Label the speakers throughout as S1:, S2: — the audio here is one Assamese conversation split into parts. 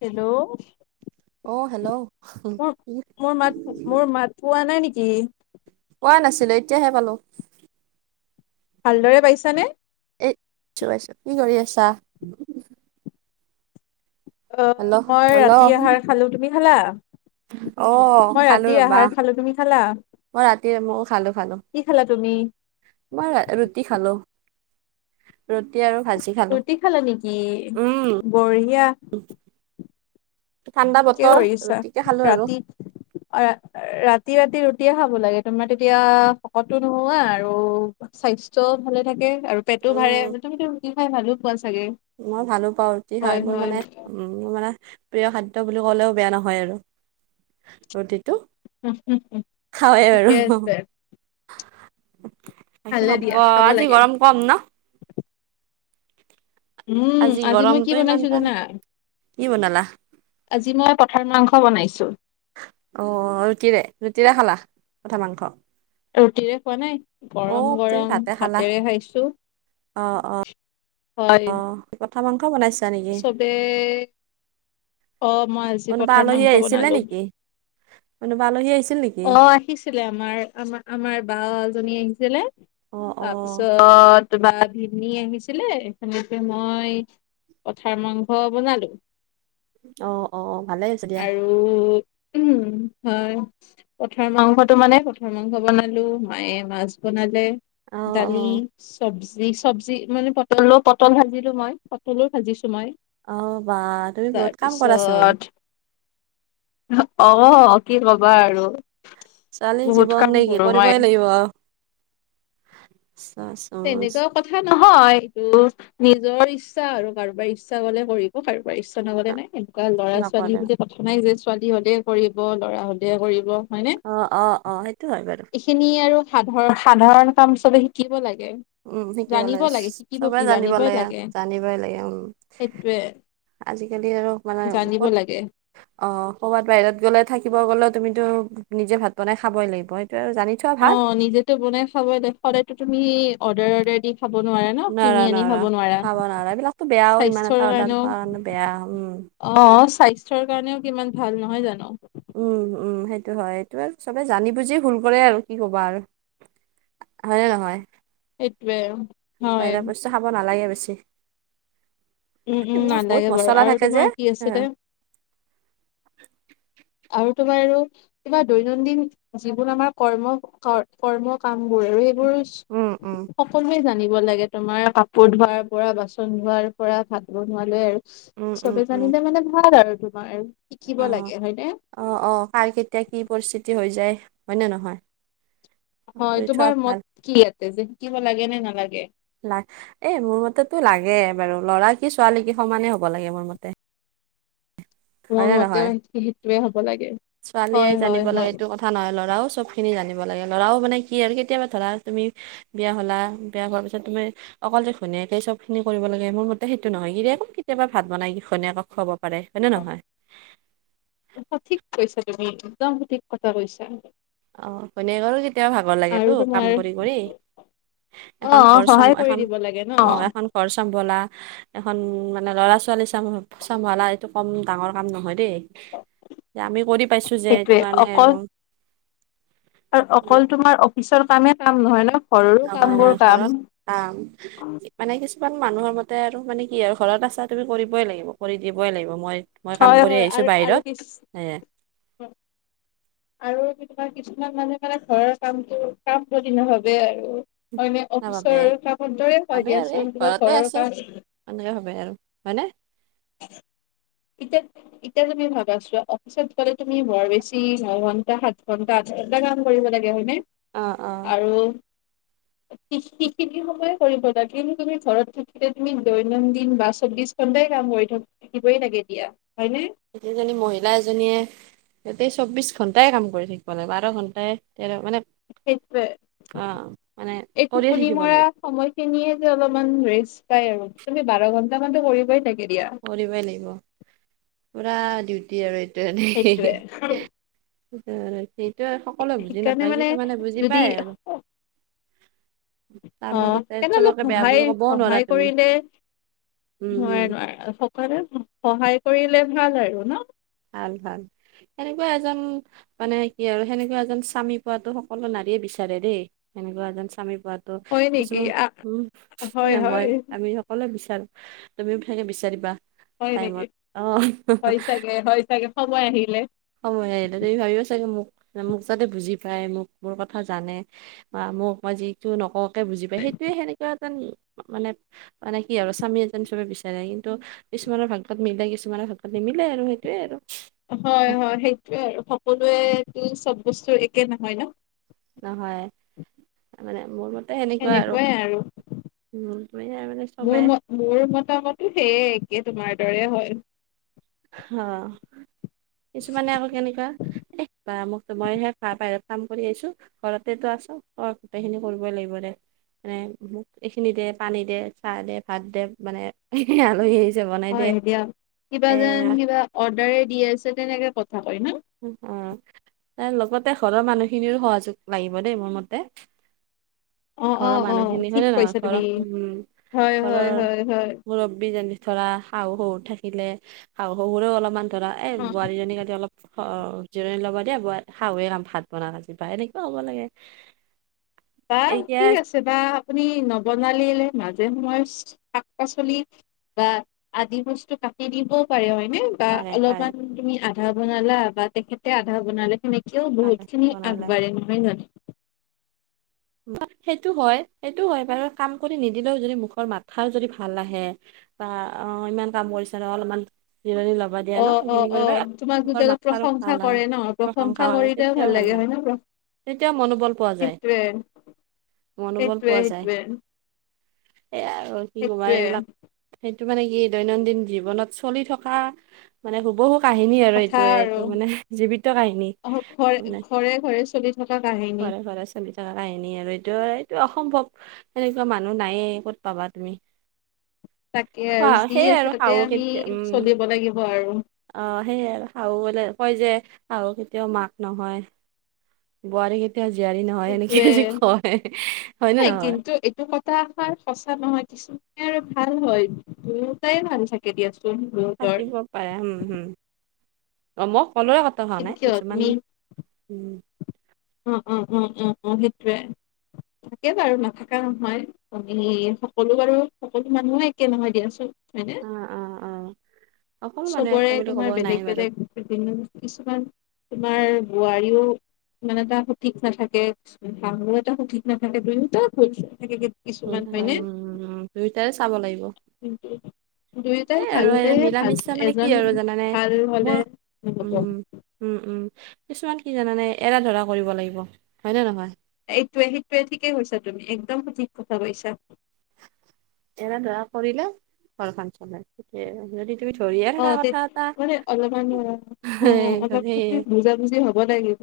S1: হেল্ল'?
S2: অ' হেল্ল'?
S1: মোৰ মোৰ মাত মোৰ মাত পোৱা নাই নেকি?
S2: পোৱা নাছিলো এতিয়াহে পালো।
S1: ভালদৰে পাইছানে?
S2: এ, চ পাইছো কি কৰি আছা? হেল্ল'
S1: অ' মই
S2: হেল্ল'
S1: ৰাতি আহাৰ খালো, তুমি খালা?
S2: অ
S1: মই
S2: খালো
S1: ৰাতি
S2: ৰবা
S1: আহাৰ খালো তুমি খালা?
S2: মই ৰাতি মই খালো খালো
S1: কি খালা তুমি
S2: মই ৰুটি খালো। [unintelligible] ভাজি খালো
S1: ৰুটি খালা নেকি
S2: উম
S1: বঢ়িয়া।
S2: ঠাণ্ডা
S1: কি
S2: বতৰ
S1: কৰিছা
S2: ৰুটিকে খালো আৰু
S1: ৰাতি ৰা ৰাতি ৰাতি ৰুটিয়ে খাব লাগে তোমাৰ তেতিয়া শকতো নোহোৱা আৰু স্বাস্থ্যও ভালে থাকে। আৰু পেটো ভাৰে
S2: উম
S1: মুমিতো ৰুটি খাই ভালো পোৱা চাগে
S2: মই ভালো পাওঁ ৰুটি খাই
S1: হয়
S2: মোৰ
S1: হয়
S2: মানে উ মোৰ মানে প্ৰিয় খাদ্য বুলি ক'লেও বেয়া নহয় আৰু।
S1: হম, হম, হম,
S2: খাওঁৱেই আৰু
S1: ঠিকে আছে।
S2: তে
S1: ভালে
S2: হ'ব
S1: দিয়া খাব
S2: আজি
S1: লাগে
S2: গৰম কম ন'?
S1: উম, আজি মই কি
S2: গৰমটো ইমান
S1: বনাইছো
S2: টান
S1: জানা
S2: কি বনালা
S1: আজি মই পথাৰ মাংস বনাইছোঁ।
S2: অ' ৰুটিৰে ৰুটিৰে খালা পথা মাংস?
S1: ৰুটিৰে খোৱা নাই
S2: অ
S1: গৰম
S2: তুমি
S1: গৰম
S2: ভাতে খালা
S1: হাতেৰে খাইছো।
S2: অ', অ', অ', সেই কথামান
S1: চবেই অ' মই আজি
S2: কোনোবা
S1: পথাৰ
S2: আলহী
S1: মাংস
S2: আহিছিলে
S1: বনালো।
S2: নেকি কোনোবা আলহী আহিছিল নেকি
S1: অ' আহিছিলে আমাৰ আমাৰ আমাৰ বাল আহিছিলে
S2: অ অ
S1: তাৰপিছত কিবা ভনি আহিছিলে সনেকে মই পথাৰ মাংস বনালো।
S2: অ', অ', ভালেই আছ দিয়া।
S1: আৰু উম হয় পথাৰ মাংসটো মানে পঠাৰ মাংস বনালো মায়ে মাছ বনালে।
S2: অ অ
S1: দালি চবজি চবজি মানে পটলো পটল ভাজিলো মই পটলো মইয়
S2: অ বা তুমি বহুত কাম কৰাচোন
S1: তাৰপিছত অ' কি কবা আৰু।
S2: ছোৱালী
S1: বহুত
S2: জীৱন
S1: কাম
S2: নেকি
S1: কৰো মই
S2: কৰিবই লাগিব।
S1: তেনেকুৱা কথা নহয় এইটো নিজৰ ইচ্ছা আৰু কাৰোবাৰ ইচ্ছা গলে কৰিব কাৰোবাৰ ইচ্ছা নগলে নাই। ল'ৰা ছোৱালী
S2: নকৰে
S1: বুলিো কথা নাই যে ছোৱালী হলে কৰিব ল'ৰা হলে কৰিব হয় ন
S2: অ অ অ সেইটো হয় বাৰু
S1: এইখিনি আৰু সাধাৰ সাধাৰণ কাম চবে শিকিব লাগে।
S2: উম, শিকিব
S1: জানিব
S2: লাগে
S1: শিকিব
S2: চবে
S1: কি
S2: জানিব
S1: জানিবই
S2: লাগে জানিবই লাগে উম,।
S1: সেইটোৱে
S2: আজিকালি আৰু মানে
S1: জানিব
S2: ক'ত
S1: লাগে
S2: অ ক'বাত বাহিৰত গ'লে থাকিব গ'লেও তুমি টো নিজে ভাত বনাই খাবই লাগিব। আৰু জানি থোৱা ভাল
S1: অ' নিজেতো বনাই খাব দে সদায়ো তুমি অৰ্ডাৰ অৰ্ডাৰ দি খাব নোৱাৰা ন কিনি আনি খাব নোৱাৰা
S2: খাব নোৱাৰা এইবিলাকতো বেয়াও ইমান এটা
S1: স্বাস্থ্যৰ
S2: অৰ্ডাৰ
S1: কাৰণেও
S2: খোৱাৰ কাৰণে বেয়া উম
S1: অ' স্বাস্থ্যৰ কাৰণেও কিমান ভাল নহয় জানো।
S2: উম, উম, সেইটো হয় এইটো আৰু চবে জানি বুজি ভুল কৰে আৰু কি ক'বা আৰু। হয়নে নহয়
S1: সেইটোৱে হয়
S2: বাহিৰে বস্তু খাব নালাগে বেছি।
S1: উম উম
S2: [unintelligible] বহুত
S1: নালাগে বাৰু
S2: মচলা
S1: আৰু
S2: থাকে যে
S1: তোমাৰ কি
S2: হ
S1: আছিলে আৰু তোমাৰ আৰু কিবা দৈনন্দিন যিবোৰ আমাৰ কৰ্ম কৰ্ম কাম বোৰ আৰু মোৰ
S2: উম উম
S1: সকলোৱে জানিব লাগে তোমাৰ কাপোৰ ধোৱাৰ পৰা বাচন ধোৱাৰ পৰা ভাত বনোৱা লৈ আৰু
S2: উম উম
S1: চবে
S2: উম
S1: জানিলে মানে ভাল আৰু তোমাৰ
S2: অ
S1: শিকিব লাগে হয় ন
S2: অ অ কাৰ কেতিয়া কি পৰিস্থিতি হৈ যায় হয় ন নহয়
S1: হয়
S2: কৰি থোৱা
S1: তোমাৰ
S2: ভাল
S1: মত কি ইয়াতে যে শিকিব লাগে নে নালাগে
S2: লা এ মোৰ মতেতো লাগে বাৰু ল'ৰা কি ছোৱালী কি সমানেই হ'ব লাগে মোৰ মতে
S1: মোৰ
S2: হয়নে নহয়
S1: মতেও সেইটোৱে হ'ব লাগে।
S2: ছোৱালীয়ে
S1: হয় হয়
S2: জানিব লাগে
S1: হয়।
S2: এইটো কথা নহয় লৰাও চব খিনি জানিব লাগে ল'ৰাও মানে কি আৰু কেতিয়াবা ধৰা তুমি বিয়া হলা বিয়া হোৱাৰ পিছত তুমি অকলতে ঘনীয়েকে চব খিনি কৰিব লাগে মোৰ মতে সেইটো নহয় কিৰেক কেতিয়াবা ভাত বনাই কি ঘনীয়ক খুৱাব পাৰে হয়নে নহয়
S1: সঠিক কৈছা তুমি একদম সঠিক কথা কৈছা
S2: অ ঘনীয়োকো কেতিয়াও ভাগৰ
S1: আৰু
S2: লাগেতো কাম
S1: তোমাৰ
S2: কৰি কৰি
S1: অ
S2: এখন ঘৰ
S1: সহায় কৰি
S2: এখন
S1: দিব লাগে ন
S2: অ এখন ঘৰচম্বলা এখন ল'ৰা ছোৱালী চ চম্ভালা এইটো কম ডাঙৰ কাম নহয় দেই আমি কৰি পাইছো যে সেইটো
S1: সেইটোৱে
S2: কাৰণে
S1: অকল
S2: আৰু
S1: আৰু অকল তোমাৰ অফিচৰ কামে কাম নহয় ন ঘৰৰো কাম
S2: নহয়
S1: বোৰ
S2: নহয়
S1: কাম
S2: ঘৰত যাম মানে কি কিমান মানুহৰ মতে আৰু মানে কি আৰু ঘৰত আছা তুমি কৰিবই লাগিব কৰি দিবই লাগিব মই মই কাম
S1: হয়
S2: কৰি
S1: হয়
S2: আহিছো
S1: আৰু আৰু
S2: বাহিৰত
S1: কি
S2: এ
S1: আৰু তোমাৰ কিছুমান মানুহে মানে ঘৰৰ কামটো কাম বুলি নাভাবে আৰু
S2: নাভাবে
S1: ওচৰৰ কামত দৰে হয়
S2: ভাবে আৰু এই
S1: দিয়াচোন দিয়াচোন
S2: ঘৰতে
S1: ঘৰৰ
S2: আছে
S1: কা
S2: এনেকে ভাবে আৰু হয়নে
S1: এতিয়া এতিয়া তুমি ভাবা আছো অফিচত গ'লে তুমি বৰ বেছি নঘন্টা সাত ঘন্টা এটা কাম কৰিব লাগে হয়নে
S2: অ অ
S1: আৰু
S2: [inaudible]
S1: সেইখিনি সময়ে কৰিব লাগে কিন্তু তুমি ঘৰত থাকিলে তুমি দৈনন্দিন বা চৌবিশ ঘন্টাই কাম কৰি থাকিবই লাগে দতিয়া
S2: সেইজনী মহিলা এজনীয়ে গতে চৌব্বিছ ঘণ্টাই কাম কৰি থাকিবানে বাৰ ঘণ্টাই তেৰ মানে
S1: সেইটোৱয়ে
S2: অ মানে
S1: এই
S2: কৰিয়ে
S1: টোপনি
S2: থাকিব
S1: মৰা
S2: লাগিব
S1: সময়খিনিয়ে অলপমান ৰেষ্ট পাই আৰু তুমি বাৰ ঘন্টা মানো কৰিবই থাকিব
S2: কৰিবই লাগিব পুৰা ডিউটি আৰু
S1: সেইটোৱে
S2: সেইটোয়ে সকলোৱে বুজি
S1: সেইকাৰণে
S2: নাপায়
S1: মানে
S2: কিছুমানে বুজি
S1: যদি
S2: পায় আৰু তাৰ
S1: অ
S2: মাজতে
S1: কেনেলোক
S2: চবকে বেয়া
S1: সহায়
S2: বুলি ক'বও নোৱাৰা
S1: সহায়
S2: তুমি
S1: কৰিলে
S2: উম উম
S1: নোৱাৰে নোৱাৰে সকলোৱে সহায় কৰিলে ভাল আৰু ন
S2: ভাল ভাল সেনেকুৱা এজন মানে কি আৰু সেনেকুৱা এজন স্বামী পোৱাতো সকলো নাৰীয়ে বিচাৰ দেই তেনেকুৱা
S1: হয় নেকি
S2: কিছুমান
S1: আ
S2: উম
S1: হয়
S2: মই
S1: হয়
S2: আমি সকললে বিচ তুমিও সনেকে বিচাৰিবা
S1: হয় নেকি
S2: টাইমত অ
S1: হয় চাগে হয় চাগে সময় আহিলে
S2: সময় আহিলে চাই মোক মোৰ কথা জানে বা মোক মই যিটো নককে বুজি পায় সেইটোয়ে সেনেকুৱা এন মানে মানে কি আৰু স্বামী এজনী চবে বিচাৰে কিন্তু কিছুমানৰ ভাগত মিলে কিছুমানৰ ভাগ্যত মিলে নিমিলে আৰু সেইটোয়ে আৰু
S1: হয় হয় সেইটোয়ে আৰু সকলোৱে চব বস্তু একে নহয় ন
S2: নহয় মানে মোৰ ম
S1: সেনেকুৱাই আৰু
S2: মানে চবে
S1: মোৰ ম মোৰ মতামতো সেয়েই একে তোমাৰ দৰে হয়।
S2: হা। কিছুমানে আকৌ কেনেকুৱা এ, বা মোক তো মইহে ভা পাই কাম কৰি আহিছোঁ, ঘৰতেতো আছ অ' গোটেইখিনি কৰিবই লাগিব দে। মানে মোক এইখিনি দে, পানী দে, চাহ দে, ভাত দে, মানে আলহী জা নাই দে।
S1: হয় দিয়া কিবা
S2: এ
S1: যেন কিবা অৰ্ডাৰে দি আছে তেনেকে কথা কয় ন'।
S2: উ, অ' তৰ লগতে ঘৰৰ মানুহখিনিৰো সহযোগ লাগিব দেই মোৰ মতে।
S1: অ'
S2: ঘৰৰ
S1: অ' অ'
S2: মানুহখিনি
S1: ঠিক
S2: হয়নে নহয়
S1: কৈছা
S2: ঘৰৰ
S1: তুমি
S2: উম,
S1: হয় হয়
S2: ঘৰৰ
S1: হয় হয়
S2: মুৰব্বী যেনে ধৰা শাহু শহু থাকিলে, শাহু শহুৰেও অলপমান ধৰা এ,
S1: অ
S2: বোৱাৰীজনীক আজি অলপ অ' জিৰনী ল'ব দিয়া ব-শাহুৱে কাম ভাত বনালে আজি বা এনেকুৱা হ'ব লাগে।
S1: বা
S2: এতিয়া
S1: কি আছে বা আপুনি নৱ বনালিলে মাজে মই শাক পাচলি বা আদি বস্তু কাটি দিবও পাৰে হয় বা
S2: পাৰে পাৰে
S1: অলপমান তুমি আধা বনালা বা তেখেতে আধা বনালে তেও
S2: পাৰে
S1: বহুতখিনি
S2: বনালে
S1: আগবাঢ়ে নহয় জানো।
S2: সেইটো হয় সেইটো হয় বাৰু কাম কৰি নিদিলেও যদি মুখৰ মাথ খাৰ যদি ভাল আহে। বা অ' ইমান কাম কৰিছে ন' অলপমান জিৰণি ল'বা দিয়া ন
S1: অ', অ',
S2: সেইখিনি কৰিবা
S1: অ' তোমাক
S2: মুখৰ
S1: যেতিয়া
S2: মাথাৰো
S1: প্ৰশংসা
S2: ভাল আহে
S1: কৰে ন' প্ৰশংসা
S2: কৰে
S1: কৰিলেও
S2: তেতিয়াও
S1: ভাল লাগে হয়। হয়নে নহয়?
S2: তেতিয়াও মনোবল পোৱা যায়। মনোবল
S1: সেইটোৱে সেইটোৱে।
S2: সেয়া আৰু কি ক'বা
S1: সেইটোৱে
S2: এইবিলাক টো মানে কি দৈনন্দিন জীৱনত চলি থকা মানে হুবহু কাহিনী আৰু
S1: কথা
S2: এইটোয়ে
S1: আৰু
S2: এইটো মানে জীৱিত কাহিনী
S1: অ, ঘৰে
S2: মানে
S1: ঘৰে ঘৰে চলি থকা কাহিনী
S2: ঘৰে ঘৰে চলি থকা কাহিনী। হিনী আৰু এইটো এইটো অসম্ভৱ তেনেকুৱা মানুহ নায়ে ক'ত পাবা তুমি।
S1: তাকে আৰু যি
S2: সেইয়াই আৰু
S1: আছে তাতে
S2: শাহু
S1: আমি
S2: কেতিয়া উম
S1: চলিব লাগিব আৰু।
S2: অ' সেয়াই আৰু শাহু গ'লে কয় যে শাহু কেতিয়াও মাক নহয়, বোৱাৰী কেতিয়াও জীয়াৰী নহয় এনেক
S1: সেইটোৱে কিন্তু এইটো কথাষাৰ সঁচা নহয়। কিছুমান আৰু ভাল হয়, দুয়োটাই ভাল থাকে দিয়াচোন। দুয়োতৰ
S2: থাকিব পাৰে হুম, হুম। সম্ব হ'লেও খতম হোৱা
S1: কিন্তু
S2: নাই
S1: কিয় তুমি
S2: কিছুমান, উম
S1: অ অ অ অ অ' হেইটোৱে। থাকে বাৰু নাথকা নহয়, আমি সকলো বাৰু সকলো মানুহে একে নহয় দিয়াচোন। হয়নে?
S2: অ অ অ অকল মানে
S1: চবৰে
S2: এটা বুলি
S1: তোমাৰ
S2: ক'ব নাই
S1: বেলেগ
S2: বাৰু
S1: বেলেগ বিভিন্ন কিছুমান তোমাৰ বোৱাৰীও মানে তাৰ ঠিক নাথাকে, শাহু এটা সঠিক নাথাকে দুয়োতো ভুল থাকে কে
S2: হ'ল নে নাই উম, দুইটাই চাব লাগিব। এ,
S1: দুয়োটাই
S2: আৰু
S1: ভাল হলে
S2: মিলা
S1: ভাল
S2: মিছা মানে কি
S1: এজন
S2: আৰু জানানে
S1: ভাল হলে
S2: মোৰ
S1: নহব
S2: উম, উম, উম, কিছুমান কি জানানে এৰা ধৰা কৰিব লাগিব হয় নে নহয়?
S1: এইটোয়ে সেইটোয়ে ঠিকেই কৈছা তুমি, একদম সঠিক কথা কৈছা।
S2: এৰা ধৰা কৰিলে ঘৰখন চলে ঠিকে যদি তুমি ধৰিয়ে থকা
S1: অ' তেত
S2: কথা এটা
S1: মানে অলপমান অ' অলপ
S2: ধৰি
S1: তি বুজাবুজি হ'ব লাগিব।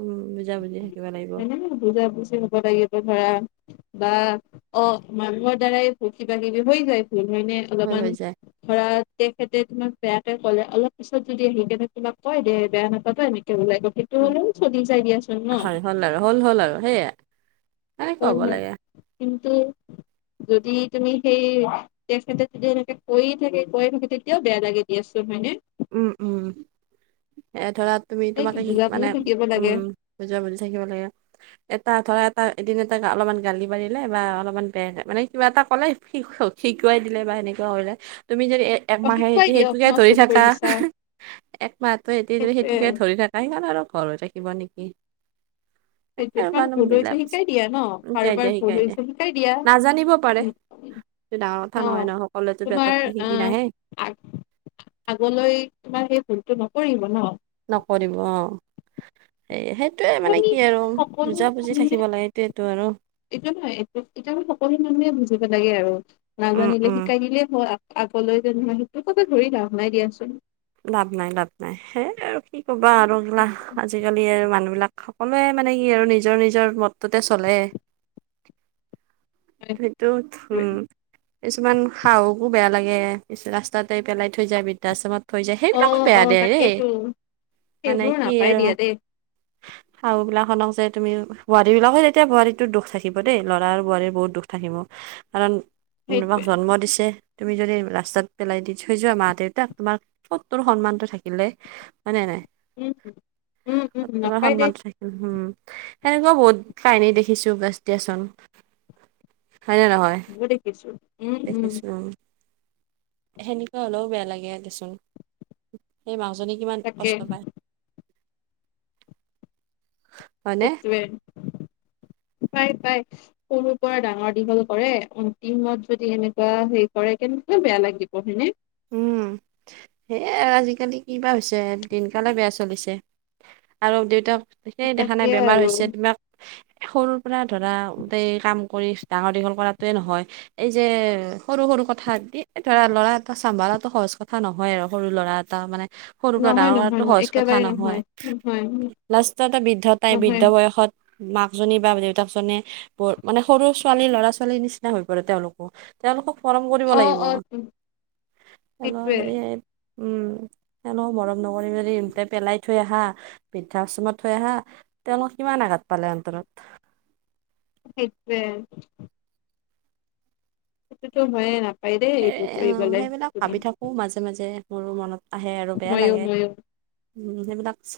S2: উম, বুজা-বুজি থাকিব লাগিব
S1: এনে বুজা বুজি হব লাগিব, ধৰা বা অ' মানুহৰ দ্বাৰাই কিবা কিবি হৈ যায়। ভুল হয়নে
S2: হ'ল
S1: অলপমান
S2: হৈ যায়।
S1: ধৰা তেতে তোমাক বেয়াকে ক'লে অলপ পিছত যদি আহি কেনে তোমাক কয় যে বেয়া নাপাবা এনে ওলাব সেইটো
S2: উম,
S1: হ'লেও চলি চাই দিয়াচোন ন'।
S2: হয় হ'ল আৰু হ'ল হ'ল আৰু সেয়া সেনেকুৱা
S1: কোন
S2: হ'ব
S1: হয়
S2: লাগে।
S1: কিন্ত। যদি তুমি সেই বেষ্ট ফ্ৰেইনণ্ডে যদি এনেকে কৈয়ে থাকে কৈ থাকে তেতিয়াও বেয়া লাগে দি আছো হয়নে।
S2: উম, উম। এ ধৰা তুমি
S1: এই
S2: তোমাকে
S1: বুজা
S2: মানে
S1: বুজি থাকিব লাগে
S2: উম, যোৱা বুলি থাকিব লাগে এটা আধৰাত টা এদিনতে অলপমান গালি পাৰিলে বা অলপমান বেয়াে মানে কিবা এটা ক'লে শ শিকুৱাই দিলে বা। এনেকুৱা হ'লে তুমি যদি
S1: অ
S2: একমাহে
S1: শিকুৱাই
S2: সিটো
S1: দিয়ক
S2: সেইটোকে
S1: ন
S2: ধৰি
S1: ভুল
S2: থাকা।
S1: কৰিছা
S2: এক মাহটো এ দে
S1: সেইটোৱে
S2: সেইটোকে ধৰি থকা সেইখন আৰু ঘৰৰ হৈ থাকিব নেকি? ইহ
S1: সেইটো তোমাৰ ভুল হৈছে শিকাই দিয়া ন
S2: শিকাই দিয়া
S1: কাৰোবাৰ
S2: শিকাই
S1: ভুল
S2: দিয়া
S1: হৈছে শিকাই দিয়া।
S2: হেইটো ডাঙৰ
S1: অ
S2: কথা নহয় ন সকলোৱতো
S1: তোমাৰ
S2: পেটতে শিকি
S1: আহ
S2: নাহে।
S1: আগ আগলৈ তোমাৰ সেই ভুলতটো নকৰিব ন।
S2: নকৰিব অ' সেই সেইটোয়ে
S1: ত
S2: মানে
S1: আমি
S2: কি আৰু
S1: সকলো
S2: বুজা বুজি
S1: মানুহে
S2: থাকিব লাগে এইটোয়টো আৰু।
S1: এইটো নহয় এতিয়া আ সকলো মানুহে বুজিব লাগে আৰু।
S2: উম
S1: নাজানিলে
S2: উম
S1: শিকাই নিলেই হয় আগলৈ যেনহ স তোক কথাক ধৰি লাভ নাই দিয়াচোন।
S2: লাভ নাই, লাভ নাই, সেই আৰু কি ক'বা আৰু এইলা আজিকালি মানুহ বিলাক সকলোৱে মানে কি আৰু নিজৰ নিজৰ মতটোতে চলে। সেইটো উম,
S1: অ
S2: কিছুমান সাহকো বেয়া লাগে। দে পিছ ৰাস্তাতে পেলাই থৈ যায় বৃদ্ধাশ্ৰমত। থ যায় সেইবিলাকো
S1: অ
S2: বেয়া দে এই
S1: তাকেতো
S2: মানে
S1: সেইবোৰ
S2: কি
S1: নাপাই
S2: আৰু
S1: দিয়া দেই
S2: আৰু বিলাকখনক যে তুমি বোৱাৰী বিলাকে যেতিয়া বোৱাৰীতত দুখ থাকিব দেই ল'ৰা আৰু বোৱাৰীৰ বহুত দুখ থাকিব। কাৰণ তোমাক
S1: সেইটোৱে
S2: জন্ম দিছে। তুমি যদি ৰাস্তাত পেলাই দি থৈ যোৱা মা দেউতাক তোমাক। ক'ত তোৰ সন্মানটো থাকিলে। হয় নাই নাই
S1: উম উম উম
S2: তোমাৰ
S1: নাপাই দেই
S2: সন্মান থাকিল হম। সেনেকুৱা বহুত কাহিনী দেখিছো বেছ দিয়াচোন। হয়নে নহয়
S1: মই দেখিছো উম উম
S2: দেখিছো। সেনেকুৱা হ'লেও বেয়া লাগে দেচোন। সেই মা যদি কিমান
S1: তাকে
S2: কষ্ট পায়। হয়নে
S1: এইটোৱে। পাই, পাই, সৰুৰ পৰা ডাঙৰ দীঘল কৰে। অন্তিমত যদি এনেকুৱা হে কৰে। কিন্ত, কিয় বেয়া লাগিব হয়নে।
S2: উম, সেই আৰু আজিকালি কিবা হৈছে। দিনকালে বেয়া চলিছে। আৰু দেউতাক। সেই দেখা
S1: তাকে
S2: নাই বেমাৰ
S1: আৰু
S2: হৈছে, তোমাক সৰুৰ পৰা ধৰা গোটেই কাম। কৰি ডাঙৰ দীঘল কৰাটোৱে নহয়। এই যে সৰু সৰু কথা দি ধৰা ল'ৰাত। চাম্ভালো সহজ কথা নহয় আৰু সৰু ল'ৰা এটা মানে। সৰু পৰা
S1: নহয়
S2: ডাঙৰ কৰাতো
S1: নহয় নহয়
S2: সহজ কথা
S1: একেবাৰে
S2: নহয়,
S1: নহয়
S2: লাষ্টত এ বৃদ্ধটাই বৃদ্ধ
S1: নহয়
S2: বয়সত। মাক জনী বা দেউতাক জনে বৰ মানে সৰু ছোৱালী ল'ৰা ছোৱালীৰ নিচিনা হৈ পৰে, তেওঁলোকো, তেওঁলোকক গৰম কৰিব
S1: অ
S2: লাগিব
S1: অ সেইটোৱে
S2: যদি স উম, তেওঁলোকক মৰম নকৰিম যদি ইনকে পেলাই থৈ আহা বৃদ্ধা আশ্ৰমত থৈ আহা তেওঁলোক কিমান আ তাঁত পালে অন্তৰত।
S1: সেইটোৱে সেইটো হয়য় নাপ।
S2: সেই সেইবিলাক ভাবি থাকো মাজে মাজে। মোৰো মনত আহে আৰু বেয়া
S1: ময়ো
S2: লাগে
S1: ময়ো
S2: উম, সেইবিলাক চাই।